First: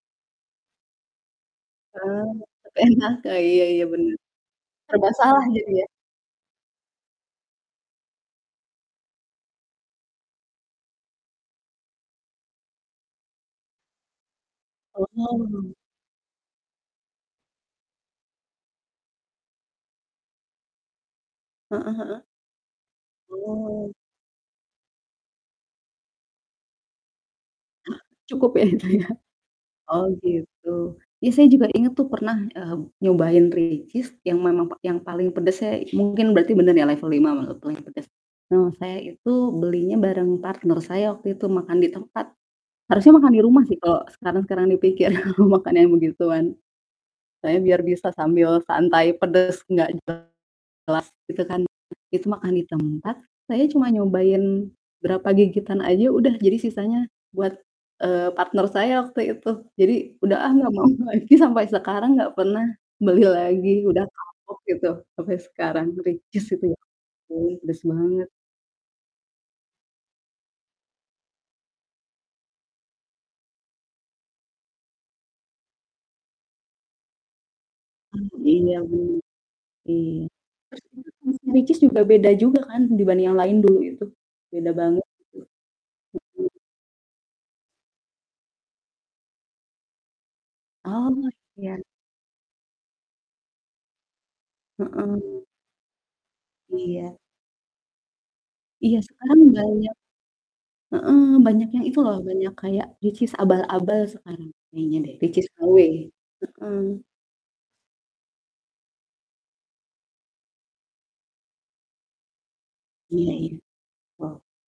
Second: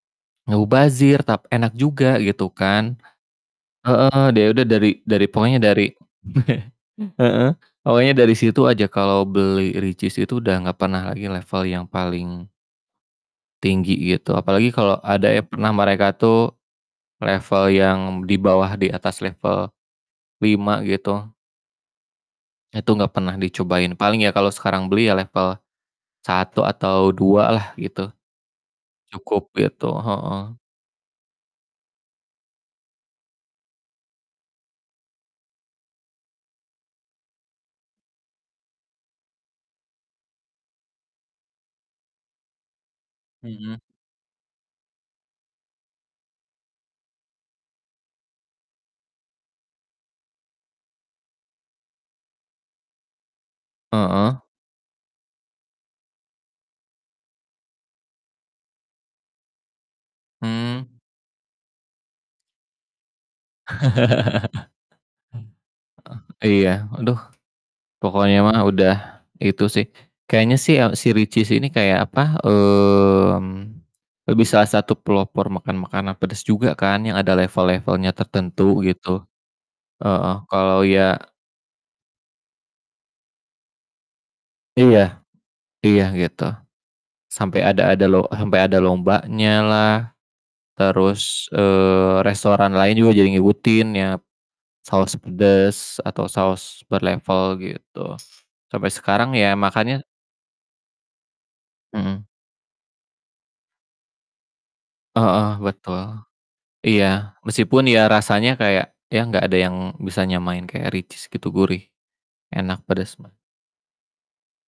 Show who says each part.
Speaker 1: Mubazir tapi enak juga
Speaker 2: Eee,
Speaker 1: gitu kan.
Speaker 2: enak, Kak, iya iya bener.
Speaker 1: Heeh, deh ya udah dari
Speaker 2: Serba
Speaker 1: dari
Speaker 2: salah
Speaker 1: pokonya
Speaker 2: jadi ya.
Speaker 1: dari heeh pokoknya dari situ aja kalau beli Richeese itu udah gak pernah lagi level yang paling tinggi gitu, apalagi kalau ada ya pernah
Speaker 2: Mmm.
Speaker 1: mereka tuh, level yang di bawah di atas level 5 gitu
Speaker 2: Heeh heeh.
Speaker 1: itu gak pernah dicobain,
Speaker 2: Oh.
Speaker 1: paling ya kalau sekarang beli ya level 1 atau 2 lah gitu,
Speaker 2: Cukup ya itu ya?
Speaker 1: cukup gitu,
Speaker 2: Oh
Speaker 1: heeh.
Speaker 2: gitu, ya saya juga inget tuh pernah, mmm, nyobain Richeese yang memang pa yang paling pedasnya, mungkin berarti bener ya level 5 mala paling pedes. Mmm, saya itu belinya bareng partner saya waktu itu makan di tempat. Harusnya makan di rumah sih
Speaker 1: Mhm.
Speaker 2: kalo sekarang-sekarang dipikir makan yang begituan. Saya biar bisa sambil santai pedes gak jelas gitu kan, it itu makan ditempat, saya cuma
Speaker 1: Heeh.
Speaker 2: nyobain berapa gigitan aja udah, jadi sisanya buat, eee, partner saya waktu itu, jadi udah ah nggak
Speaker 1: Mmm.
Speaker 2: mau lagi sampai sekarang nggak pernah beli lagi udah kapok gitu, sampai sekarang Richeese
Speaker 1: Heeh,
Speaker 2: itu
Speaker 1: iya
Speaker 2: loh.
Speaker 1: aduh.
Speaker 2: Wuih, pedes banget.
Speaker 1: Pokoknya mah udah itu sih, kayaknya sih ya, si Richeese ini kayak apa, mmm, lebih salah satu pelopor makan makanan pedas juga kan, yang ada level-levelnya
Speaker 2: Mmm, iya
Speaker 1: tertentu
Speaker 2: bener.
Speaker 1: gitu,
Speaker 2: Mmm.
Speaker 1: heeh.
Speaker 2: Terus
Speaker 1: Kalo
Speaker 2: juga
Speaker 1: ya
Speaker 2: m Richeese juga beda juga kan dibanding yang lain dulu itu, beda
Speaker 1: Iya.
Speaker 2: banget itu,
Speaker 1: Iya gitu.
Speaker 2: mmm.
Speaker 1: Sampe ada ada lo sampe ada lombanya lah,
Speaker 2: Oh
Speaker 1: terus,
Speaker 2: ya.
Speaker 1: eee, restoran lain juga jadi ngikutin ya, saus
Speaker 2: Heeh.
Speaker 1: pedas atau saus per
Speaker 2: Iya.
Speaker 1: level gitu. Sampe
Speaker 2: Iya,
Speaker 1: sekarang
Speaker 2: sekarang
Speaker 1: ya
Speaker 2: banyak
Speaker 1: makannya
Speaker 2: heeh, banyak yang itu loh
Speaker 1: Mmm.
Speaker 2: banyak kayak Richeese abal-abal sekarang kayaknya deh,
Speaker 1: Heeh,
Speaker 2: Richeese KW,
Speaker 1: betul.
Speaker 2: heeh.
Speaker 1: Iya meskipun ya rasanya kayak, ya nggak ada yang bisa nyamain kaya Richeese gitu gurih, enak pedes
Speaker 2: Iya
Speaker 1: manis.
Speaker 2: ya. Oh.